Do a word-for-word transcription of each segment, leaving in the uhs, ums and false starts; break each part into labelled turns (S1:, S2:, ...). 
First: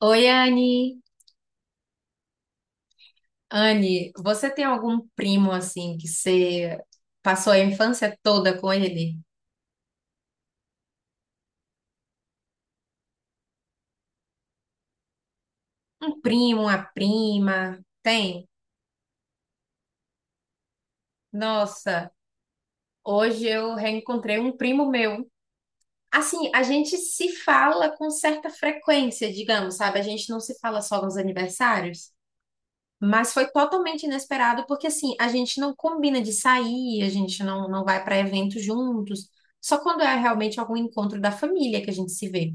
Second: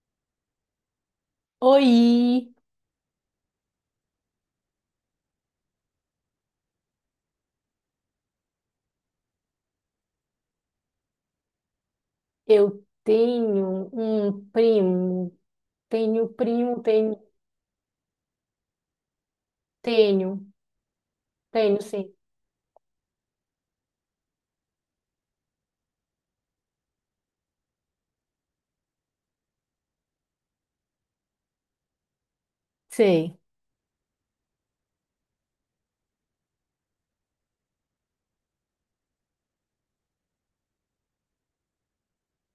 S1: Oi, Anne.
S2: Oi,
S1: Anne, você tem algum primo assim que você passou a infância toda com ele?
S2: eu tenho um primo,
S1: Um
S2: tenho
S1: primo,
S2: primo,
S1: uma
S2: tenho,
S1: prima? Tem?
S2: tenho, tenho,
S1: Nossa,
S2: sim.
S1: hoje eu reencontrei um primo meu. Assim, a gente se fala com certa frequência, digamos, sabe? A gente não se fala só nos aniversários, mas
S2: Sei.
S1: foi totalmente inesperado porque assim, a gente não combina de sair, a gente não, não vai para eventos juntos. Só quando é realmente algum encontro da família que a gente se vê.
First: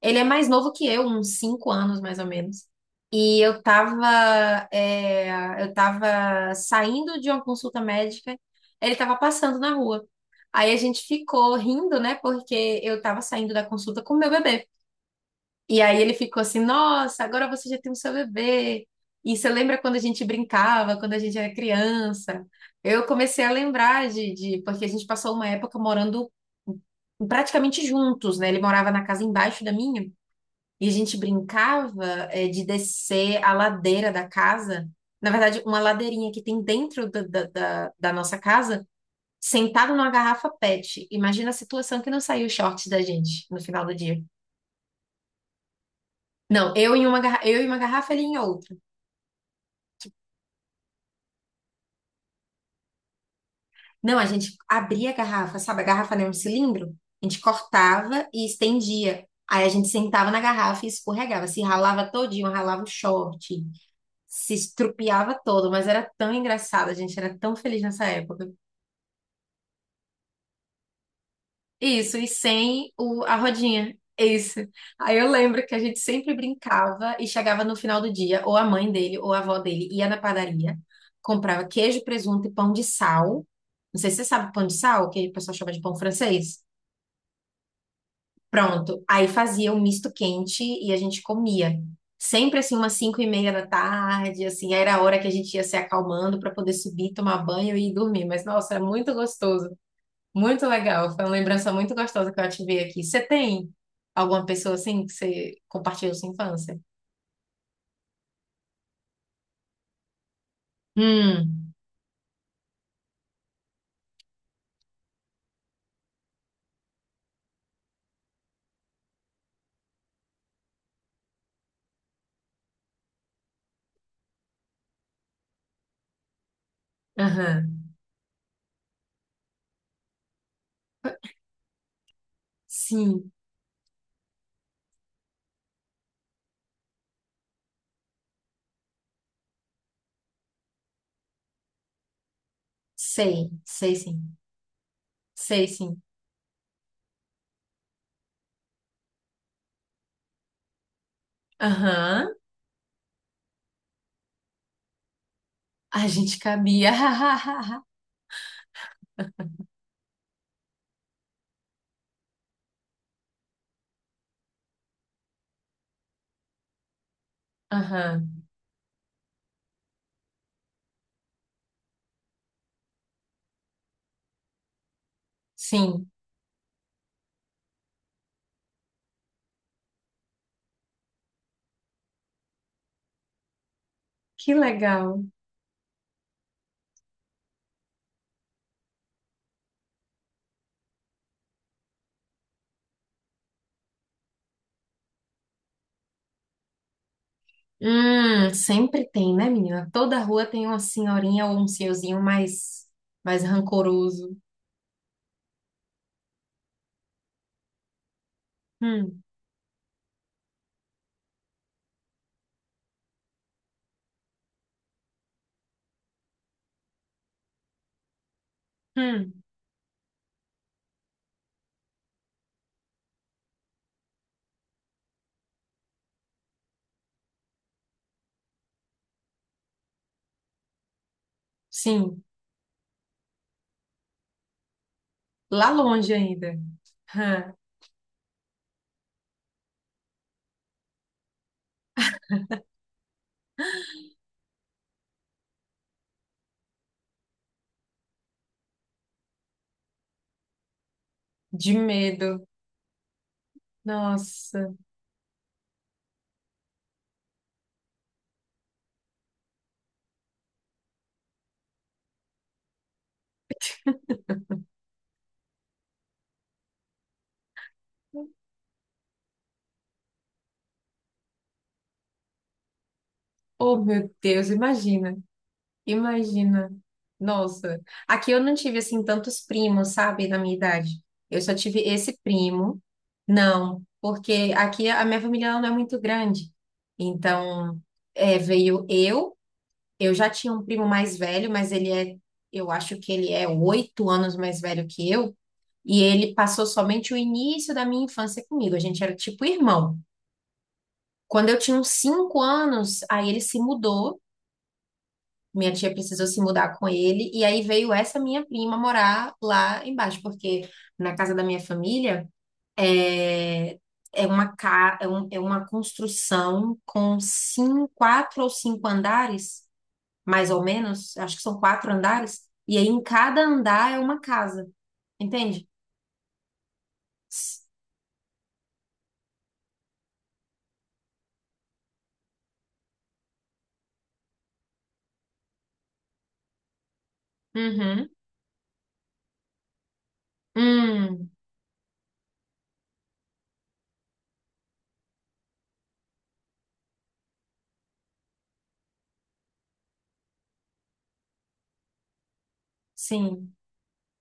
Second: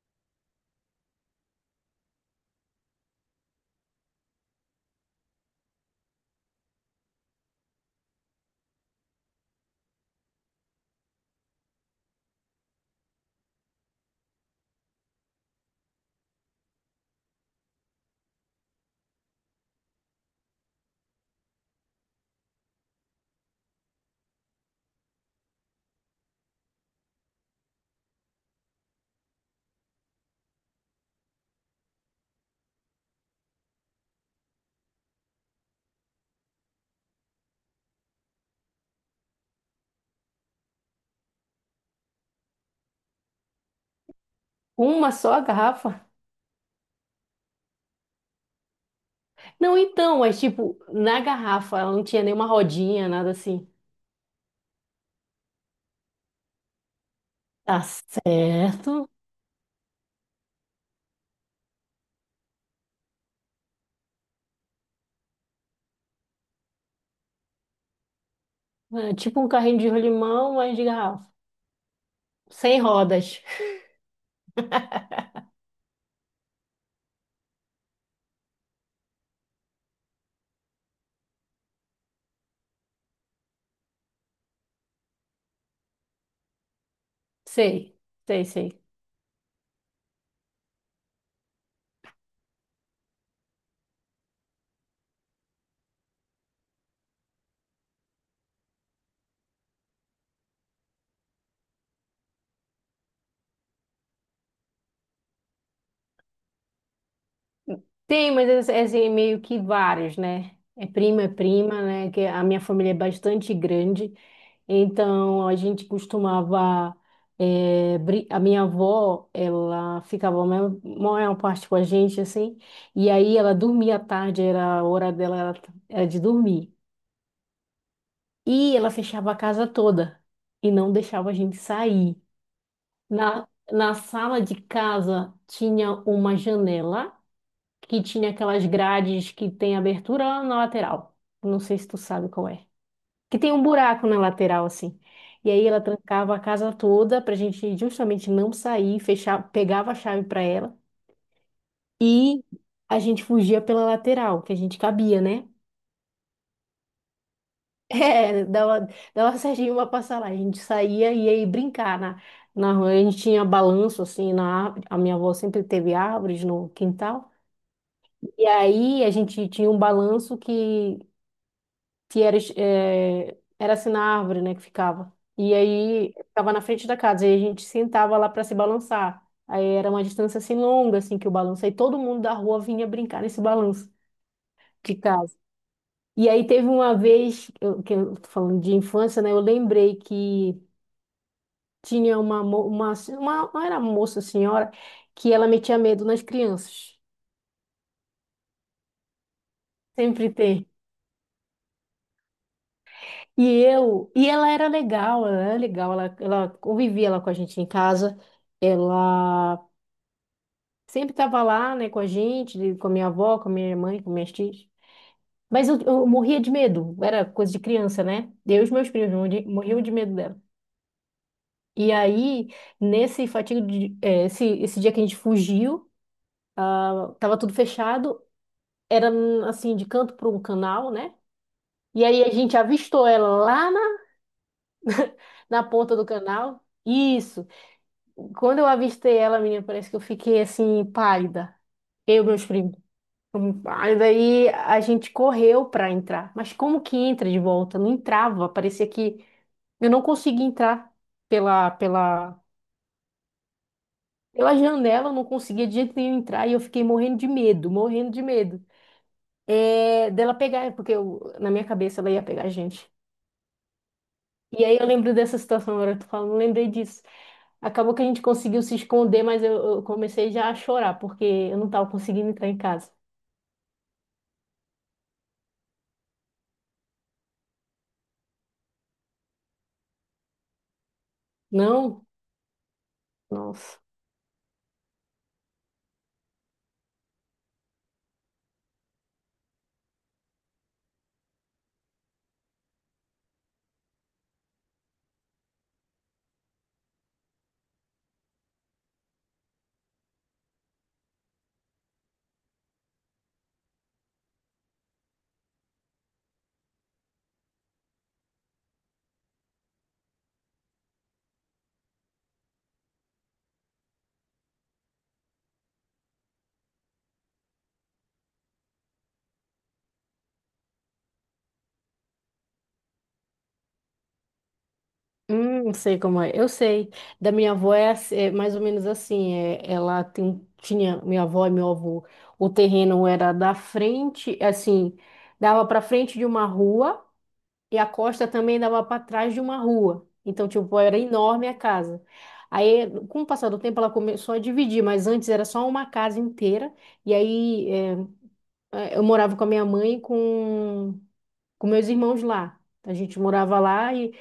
S1: Ele é mais novo que eu, uns cinco anos mais ou menos. E eu tava, é, eu tava saindo de uma consulta médica, ele tava passando na rua. Aí a gente ficou rindo, né? Porque eu tava saindo da consulta com o meu bebê. E aí ele ficou assim: Nossa, agora você já tem o seu bebê. E você lembra quando a gente brincava, quando a gente era criança? Eu comecei a lembrar de, de- porque a gente passou uma época morando praticamente juntos, né? Ele morava na casa embaixo da minha. E a gente brincava, eh, de descer a ladeira da casa. Na verdade, uma ladeirinha que tem dentro da, da, da- da nossa casa, sentado numa garrafa PET. Imagina a situação que não saiu o shorts da gente no final do dia.
S2: Uma só garrafa?
S1: Não, eu em uma, garra- eu em uma garrafa, ele em outra.
S2: Não, então, mas tipo, na garrafa ela não tinha nenhuma rodinha, nada assim.
S1: Não, a gente abria a garrafa, sabe? A garrafa não é um cilindro. A gente
S2: Tá
S1: cortava e
S2: certo.
S1: estendia. Aí a gente sentava na garrafa e escorregava. Se ralava todinho, ralava o short. se estrupiava todo, mas era tão engraçado, a gente era tão feliz nessa época.
S2: É tipo um carrinho de rolimão, mas de garrafa.
S1: Isso, e
S2: Sem
S1: sem o, a
S2: rodas.
S1: rodinha. Isso. Aí eu lembro que a gente sempre brincava e chegava no final do dia, ou a mãe dele, ou a avó dele ia na padaria, comprava queijo, presunto e pão de sal. Não sei se você sabe pão de sal, que o pessoal chama de pão francês.
S2: Sei, sei, sei.
S1: Pronto. Aí fazia o misto quente e a gente comia. Sempre assim, umas cinco e meia da tarde, assim, era a hora que a gente ia se acalmando para poder subir, tomar banho e ir dormir. Mas, nossa, era muito gostoso, muito legal. Foi uma lembrança muito gostosa que eu ativei aqui. Você tem alguma pessoa assim que você compartilhou sua infância?
S2: Tem, mas é, é assim, meio que vários, né? É prima, é
S1: Hum,
S2: prima, né? Que a minha família é bastante grande. Então, a gente costumava. Eh, brin- a minha avó, ela ficava a maior, maior parte com a gente, assim. E aí ela dormia à tarde, era a hora dela, era era de dormir.
S1: aham.
S2: E ela fechava a casa toda e não deixava a gente sair.
S1: Sim,
S2: Na, Na sala de casa tinha uma janela que tinha aquelas grades que tem abertura na lateral. Não sei se tu sabe qual é. Que
S1: sei,
S2: tem um
S1: sei
S2: buraco na
S1: sim.
S2: lateral, assim. E aí
S1: Sei
S2: ela
S1: sim.
S2: trancava a casa toda pra gente justamente não sair, fechar, pegava a chave pra ela
S1: Aham.
S2: e a gente fugia pela lateral, que a gente cabia, né?
S1: A gente cabia.
S2: É, dava, dava certinho pra passar lá. A gente saía e ia brincar na, na rua. A gente tinha balanço, assim, na árvore. A minha avó sempre teve árvores no quintal.
S1: Aham.
S2: E aí a gente tinha um balanço que que era, eh, era assim na árvore, né, que ficava. E
S1: Sim.
S2: aí ficava na frente da casa, e a gente sentava lá para se balançar. Aí era uma distância assim longa, assim, que o balanço. Aí todo mundo da rua vinha brincar nesse balanço
S1: Que
S2: de
S1: legal.
S2: casa. E aí teve uma vez, eu, que eu tô falando de infância, né, eu lembrei que tinha uma, mo- uma, uma, não era moça, senhora, que ela metia medo nas crianças.
S1: Hum, sempre tem, né, menina? Toda
S2: Sempre
S1: rua tem
S2: tem.
S1: uma senhorinha ou um senhorzinho mais, mais
S2: E eu, e
S1: rancoroso.
S2: ela era legal, ela era legal, ela, ela convivia lá com a gente em casa,
S1: Hum,
S2: ela sempre estava lá, né, com a gente, com a minha avó, com a minha mãe, com minhas tias. Mas eu, eu morria de medo, era coisa de criança, né? Eu e os meus primos
S1: hum,
S2: morri- morriam de medo dela. E aí, nesse fatigo de, eh, esse, esse dia que a gente fugiu, tava tudo fechado, era assim, de canto para um canal, né? E aí
S1: sim.
S2: a gente avistou ela lá na, na
S1: Lá
S2: ponta do
S1: longe ainda.
S2: canal. Isso.
S1: Hã,
S2: Quando eu avistei ela, menina, parece que eu fiquei assim, pálida. Eu e meus primos. Hum. Aí daí a gente correu pra entrar. Mas como que entra de volta? Não entrava. Parecia que eu não conseguia entrar pela,
S1: de
S2: pela,
S1: medo.
S2: pela
S1: Nossa.
S2: janela, eu não conseguia de jeito nenhum entrar. E eu fiquei morrendo de medo, morrendo de medo. É, dela pegar, porque eu- na minha cabeça ela ia pegar a gente. E aí eu lembro dessa situação, agora eu tô falando, lembrei disso. Acabou que a gente conseguiu se esconder, mas eu, eu comecei já a chorar, porque eu não estava conseguindo entrar em casa.
S1: Oh, meu Deus, imagina. Imagina. Nossa. Aqui eu não tive, assim, tantos primos, sabe, na minha idade. Eu só tive
S2: Não?
S1: esse primo.
S2: Nossa.
S1: Não, porque aqui a minha família ela não é muito grande. Então, é, veio eu. Eu já tinha um primo mais velho, mas ele é, eu acho que ele é oito anos mais velho que eu, e ele passou somente o início da minha infância comigo. A gente era tipo irmão. Quando eu tinha uns cinco anos, aí ele se mudou, minha tia precisou se mudar com ele, e aí veio essa minha prima morar lá embaixo, porque na casa da minha família é, é uma, ca- é um- é uma construção com cinco, quatro ou cinco andares. Mais ou menos, acho que são quatro andares, e aí em cada andar é uma casa,
S2: Hum,
S1: entende?
S2: não sei como é. Eu sei. Da minha
S1: S-
S2: avó é, ass- é mais ou menos assim. É, ela tem, tinha, minha avó e meu avô, o terreno era da frente, assim, dava para frente de uma rua e a
S1: Uhum.
S2: costa também dava para trás de uma rua. Então, tipo, era
S1: Hum,
S2: enorme a casa. Aí, com o passar do tempo, ela começou a dividir, mas antes era só uma casa inteira. E aí, é, eh, eu morava com a minha mãe e com, com meus irmãos lá. A gente
S1: sim.
S2: morava lá e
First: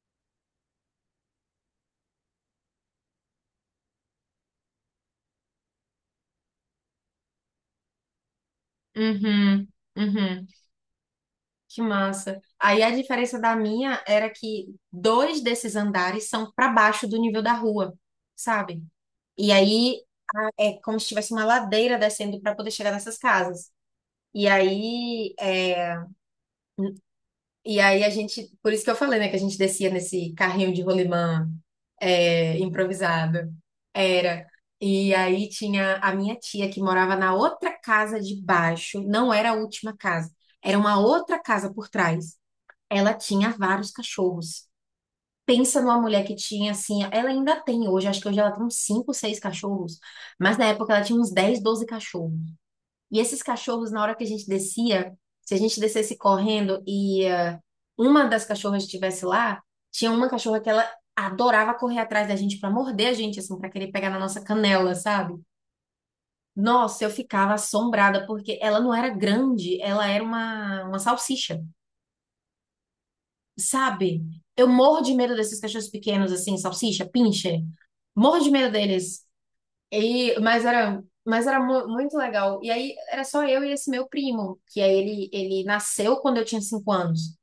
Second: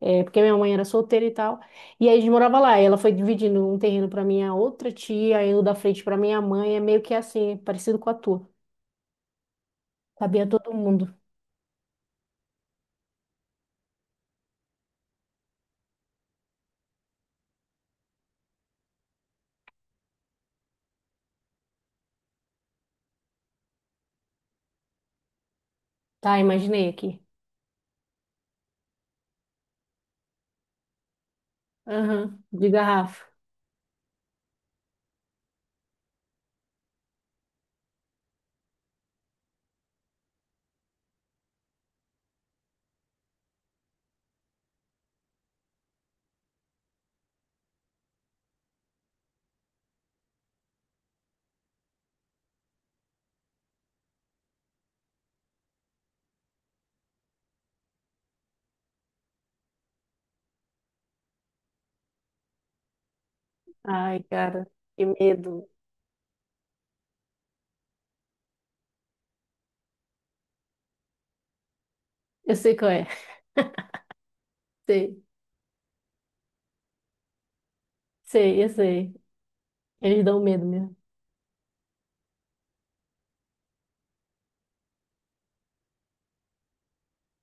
S2: eh, porque minha mãe era solteira e tal. E aí a gente morava lá. E ela foi dividindo um terreno para minha outra tia, aí o da frente para minha mãe. É meio que assim, é parecido com a tua.
S1: Uhum. Uhum.
S2: Cabia todo mundo.
S1: Que massa. Aí a diferença da minha era que dois desses andares são para baixo do nível da rua, sabe? E aí é como se tivesse uma ladeira descendo para poder chegar nessas casas. E aí, é,
S2: Tá, imaginei aqui.
S1: e aí a gente, por isso que eu falei, né, que a gente descia nesse carrinho de rolimã
S2: Aham,
S1: é,
S2: de garrafa.
S1: improvisado. Era. E aí tinha a minha tia que morava na outra casa de baixo, não era a última casa, era uma outra casa por trás. Ela tinha vários cachorros. Pensa numa mulher que tinha assim, ela ainda tem hoje, acho que hoje ela tem uns cinco, seis cachorros, mas na época ela tinha uns dez doze cachorros. E esses cachorros, na hora que a gente descia, se a gente descesse correndo e ah, uma das cachorras estivesse lá, tinha uma cachorra que ela adorava correr atrás da gente pra morder a gente, assim, pra querer pegar na
S2: Ai,
S1: nossa
S2: cara,
S1: canela,
S2: que
S1: sabe?
S2: medo.
S1: Nossa, eu ficava assombrada, porque ela não era grande, ela era uma, uma salsicha,
S2: Eu sei qual é.
S1: sabe? Eu morro de
S2: Sei,
S1: medo desses cachorros pequenos, assim, salsicha, pincher. Morro de
S2: sei, eu
S1: medo
S2: sei.
S1: deles.
S2: Eles
S1: E,
S2: dão
S1: mas
S2: medo mesmo.
S1: era, mas era mu- muito legal. E aí era só eu e esse meu primo, que aí ele, ele nasceu quando eu tinha cinco anos.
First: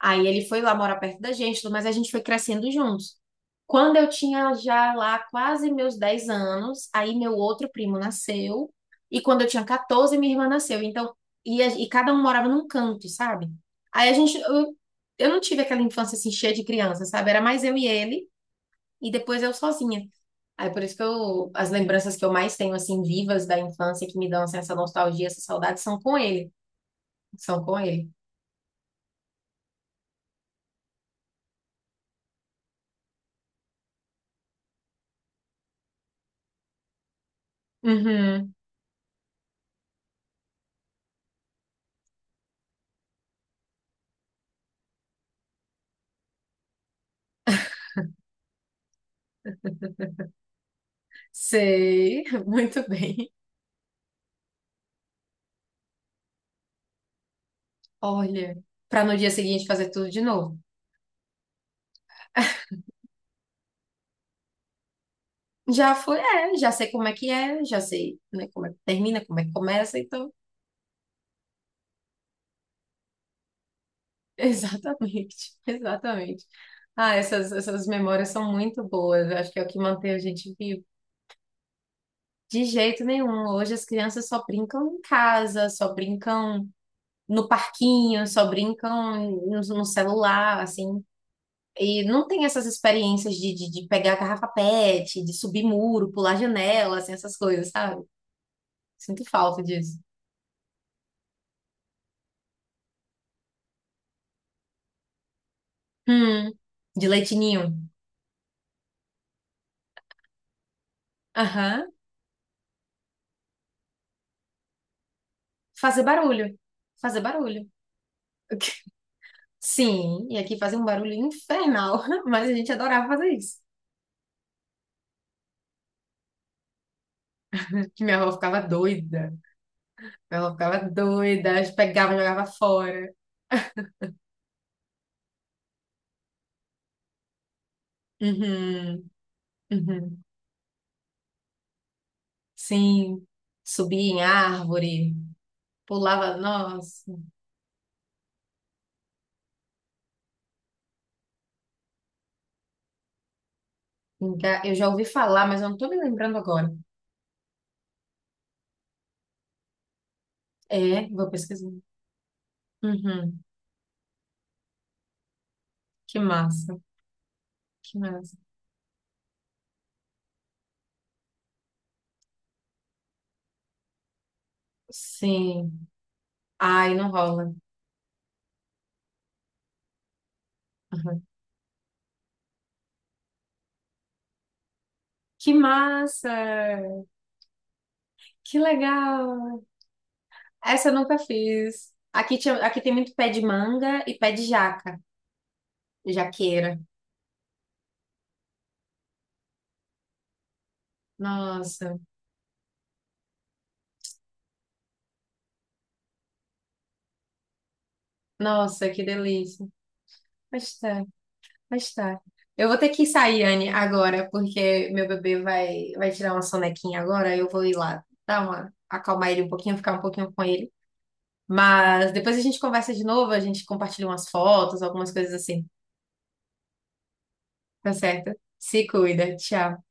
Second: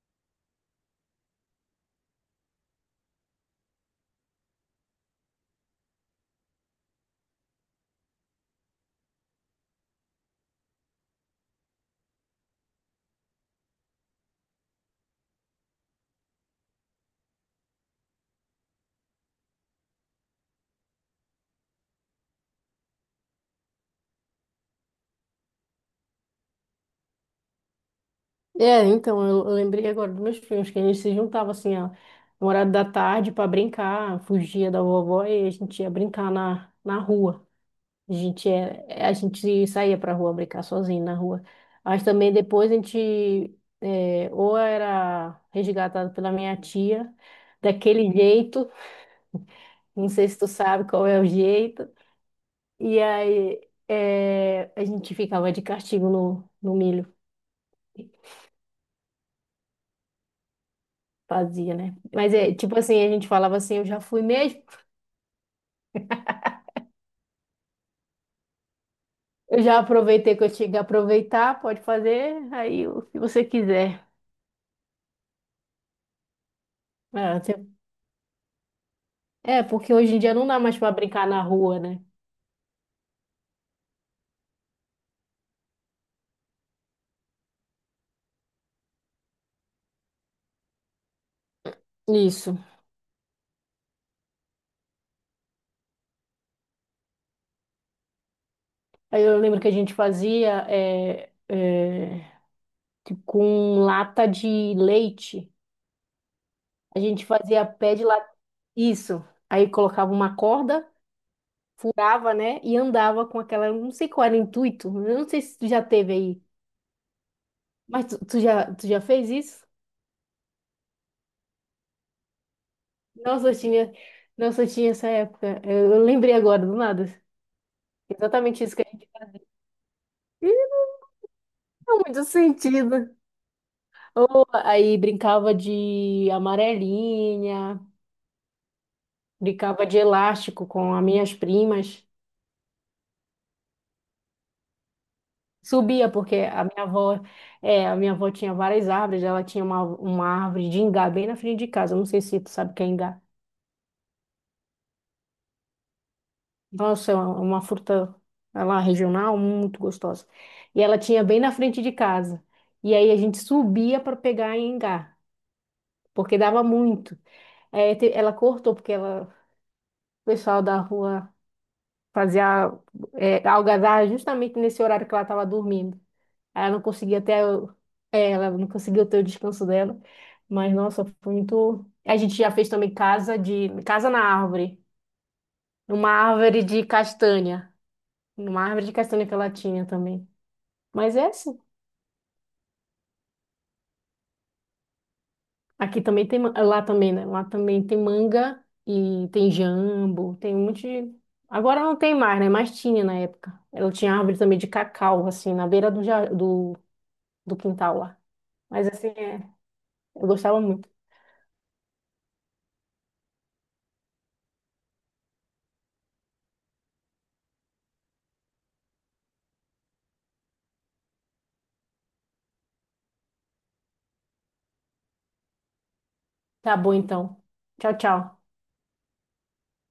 S1: Aí ele foi lá morar perto da gente, mas a gente foi crescendo juntos. Quando eu tinha já lá quase meus dez anos, aí meu outro primo nasceu. E quando eu tinha quatorze, minha irmã nasceu. Então, e, a- e cada um morava num canto, sabe? Aí a gente, eu, eu não tive aquela infância assim cheia de criança, sabe? Era mais eu e ele e depois eu sozinha. Aí por isso que eu, as lembranças que eu mais tenho, assim, vivas da infância, que me dão assim, essa nostalgia, essa saudade, são com ele. São com ele.
S2: É, então, eu, eu lembrei agora dos meus filhos, que a gente se juntava assim, ó, no horário da tarde para brincar, fugia da vovó e a gente ia brincar na, na rua. A gente,
S1: Uhum,
S2: é, é, a gente saía pra rua brincar sozinho na rua. Mas também depois a gente é, ou era resgatado pela minha tia, daquele jeito, não sei se tu sabe qual é o jeito,
S1: sei, muito
S2: e
S1: bem.
S2: aí é, a gente ficava de castigo no, no milho.
S1: Olha, para no dia seguinte fazer tudo de novo.
S2: Fazia, né? Mas é tipo assim, a gente falava assim, eu já fui mesmo,
S1: Já foi, é, já sei como é que é, já sei, né, como é que termina, como é que
S2: eu já
S1: começa, então,
S2: aproveitei que eu tinha que aproveitar, pode fazer aí o que você quiser.
S1: exatamente, exatamente. Ah,
S2: É,
S1: essas,
S2: você-
S1: essas memórias são muito boas, eu acho que é
S2: É,
S1: o que
S2: porque
S1: mantém
S2: hoje
S1: a
S2: em dia não
S1: gente
S2: dá mais
S1: vivo.
S2: para brincar na rua, né?
S1: De jeito nenhum. Hoje as crianças só brincam em casa, só brincam no parquinho, só brincam no, no celular, assim. E não tem
S2: Isso.
S1: essas experiências de, de, de pegar garrafa PET, de subir muro, pular janela, assim, essas coisas, sabe? Sinto
S2: Aí eu lembro
S1: falta
S2: que a gente
S1: disso.
S2: fazia é, é, tipo, com lata de leite.
S1: Hum,
S2: A
S1: de
S2: gente fazia
S1: leitinho.
S2: pé de lata. Isso. Aí colocava uma corda,
S1: Aham.
S2: furava, né? E andava com aquela. Não sei qual era o intuito. Eu não sei se tu já
S1: Fazer
S2: teve aí.
S1: barulho. Fazer barulho.
S2: Mas tu, tu já, tu já fez isso?
S1: Sim, e aqui fazia um barulho infernal, mas a gente adorava fazer
S2: Nossa, eu
S1: isso.
S2: tinha, nossa, eu tinha essa época. Eu, eu lembrei agora, do nada.
S1: Que minha avó ficava
S2: Exatamente isso que a gente.
S1: doida. Ela ficava doida,
S2: Não,
S1: pegava e
S2: muito
S1: jogava fora.
S2: sentido. Aí brincava de amarelinha,
S1: Uhum,
S2: brincava de
S1: uhum.
S2: elástico com as minhas primas.
S1: Sim, subia em árvore,
S2: Subia, porque
S1: pulava,
S2: a minha
S1: nossa.
S2: avó, é, a minha avó tinha várias árvores, ela tinha uma, uma árvore de ingá bem na frente de casa. Não sei se tu sabe o que é ingá.
S1: Enga- Eu já ouvi falar, mas eu não tô me lembrando agora.
S2: Nossa, é uma, uma fruta é lá regional muito gostosa. E ela
S1: É,
S2: tinha
S1: vou
S2: bem na
S1: pesquisar.
S2: frente de casa. E aí a gente
S1: Uhum,
S2: subia para pegar ingá.
S1: que
S2: Porque dava
S1: massa,
S2: muito. É,
S1: que
S2: te- ela
S1: massa.
S2: cortou, porque ela, o pessoal da rua fazia é, algazarra justamente nesse horário que ela estava
S1: Sim.
S2: dormindo. Aí ela não
S1: Ai, não
S2: conseguia até,
S1: rola.
S2: o- é, ela não conseguiu ter o descanso dela. Mas, nossa,
S1: Uhum.
S2: foi muito. A gente já fez também casa de casa na árvore,
S1: Que
S2: numa árvore de
S1: massa!
S2: castanha,
S1: Que
S2: numa árvore de castanha que ela
S1: legal!
S2: tinha também.
S1: Essa eu
S2: Mas
S1: nunca
S2: é assim.
S1: fiz. Aqui, tinha, aqui tem muito pé de manga e pé de jaca,
S2: Aqui também tem, ma-
S1: jaqueira.
S2: lá também, né? Lá também tem manga e tem jambo, tem um monte de... Agora não
S1: Nossa,
S2: tem mais, né? Mas tinha na época. Ela tinha árvore também de cacau, assim, na beira do, ja- do, do quintal lá. Mas
S1: nossa, que
S2: assim, é,
S1: delícia.
S2: eu gostava
S1: Mas
S2: muito.
S1: tá. Mas tá. Eu vou ter que sair, Anne, agora, porque meu bebê vai, vai tirar uma sonequinha agora. Eu vou ir lá dar uma, acalmar ele um pouquinho, ficar um pouquinho com ele. Mas depois a gente conversa de novo, a gente compartilha umas fotos, algumas coisas assim.
S2: Tá bom, então.
S1: Tá
S2: Tchau,
S1: certo?
S2: tchau.
S1: Se cuida. Tchau.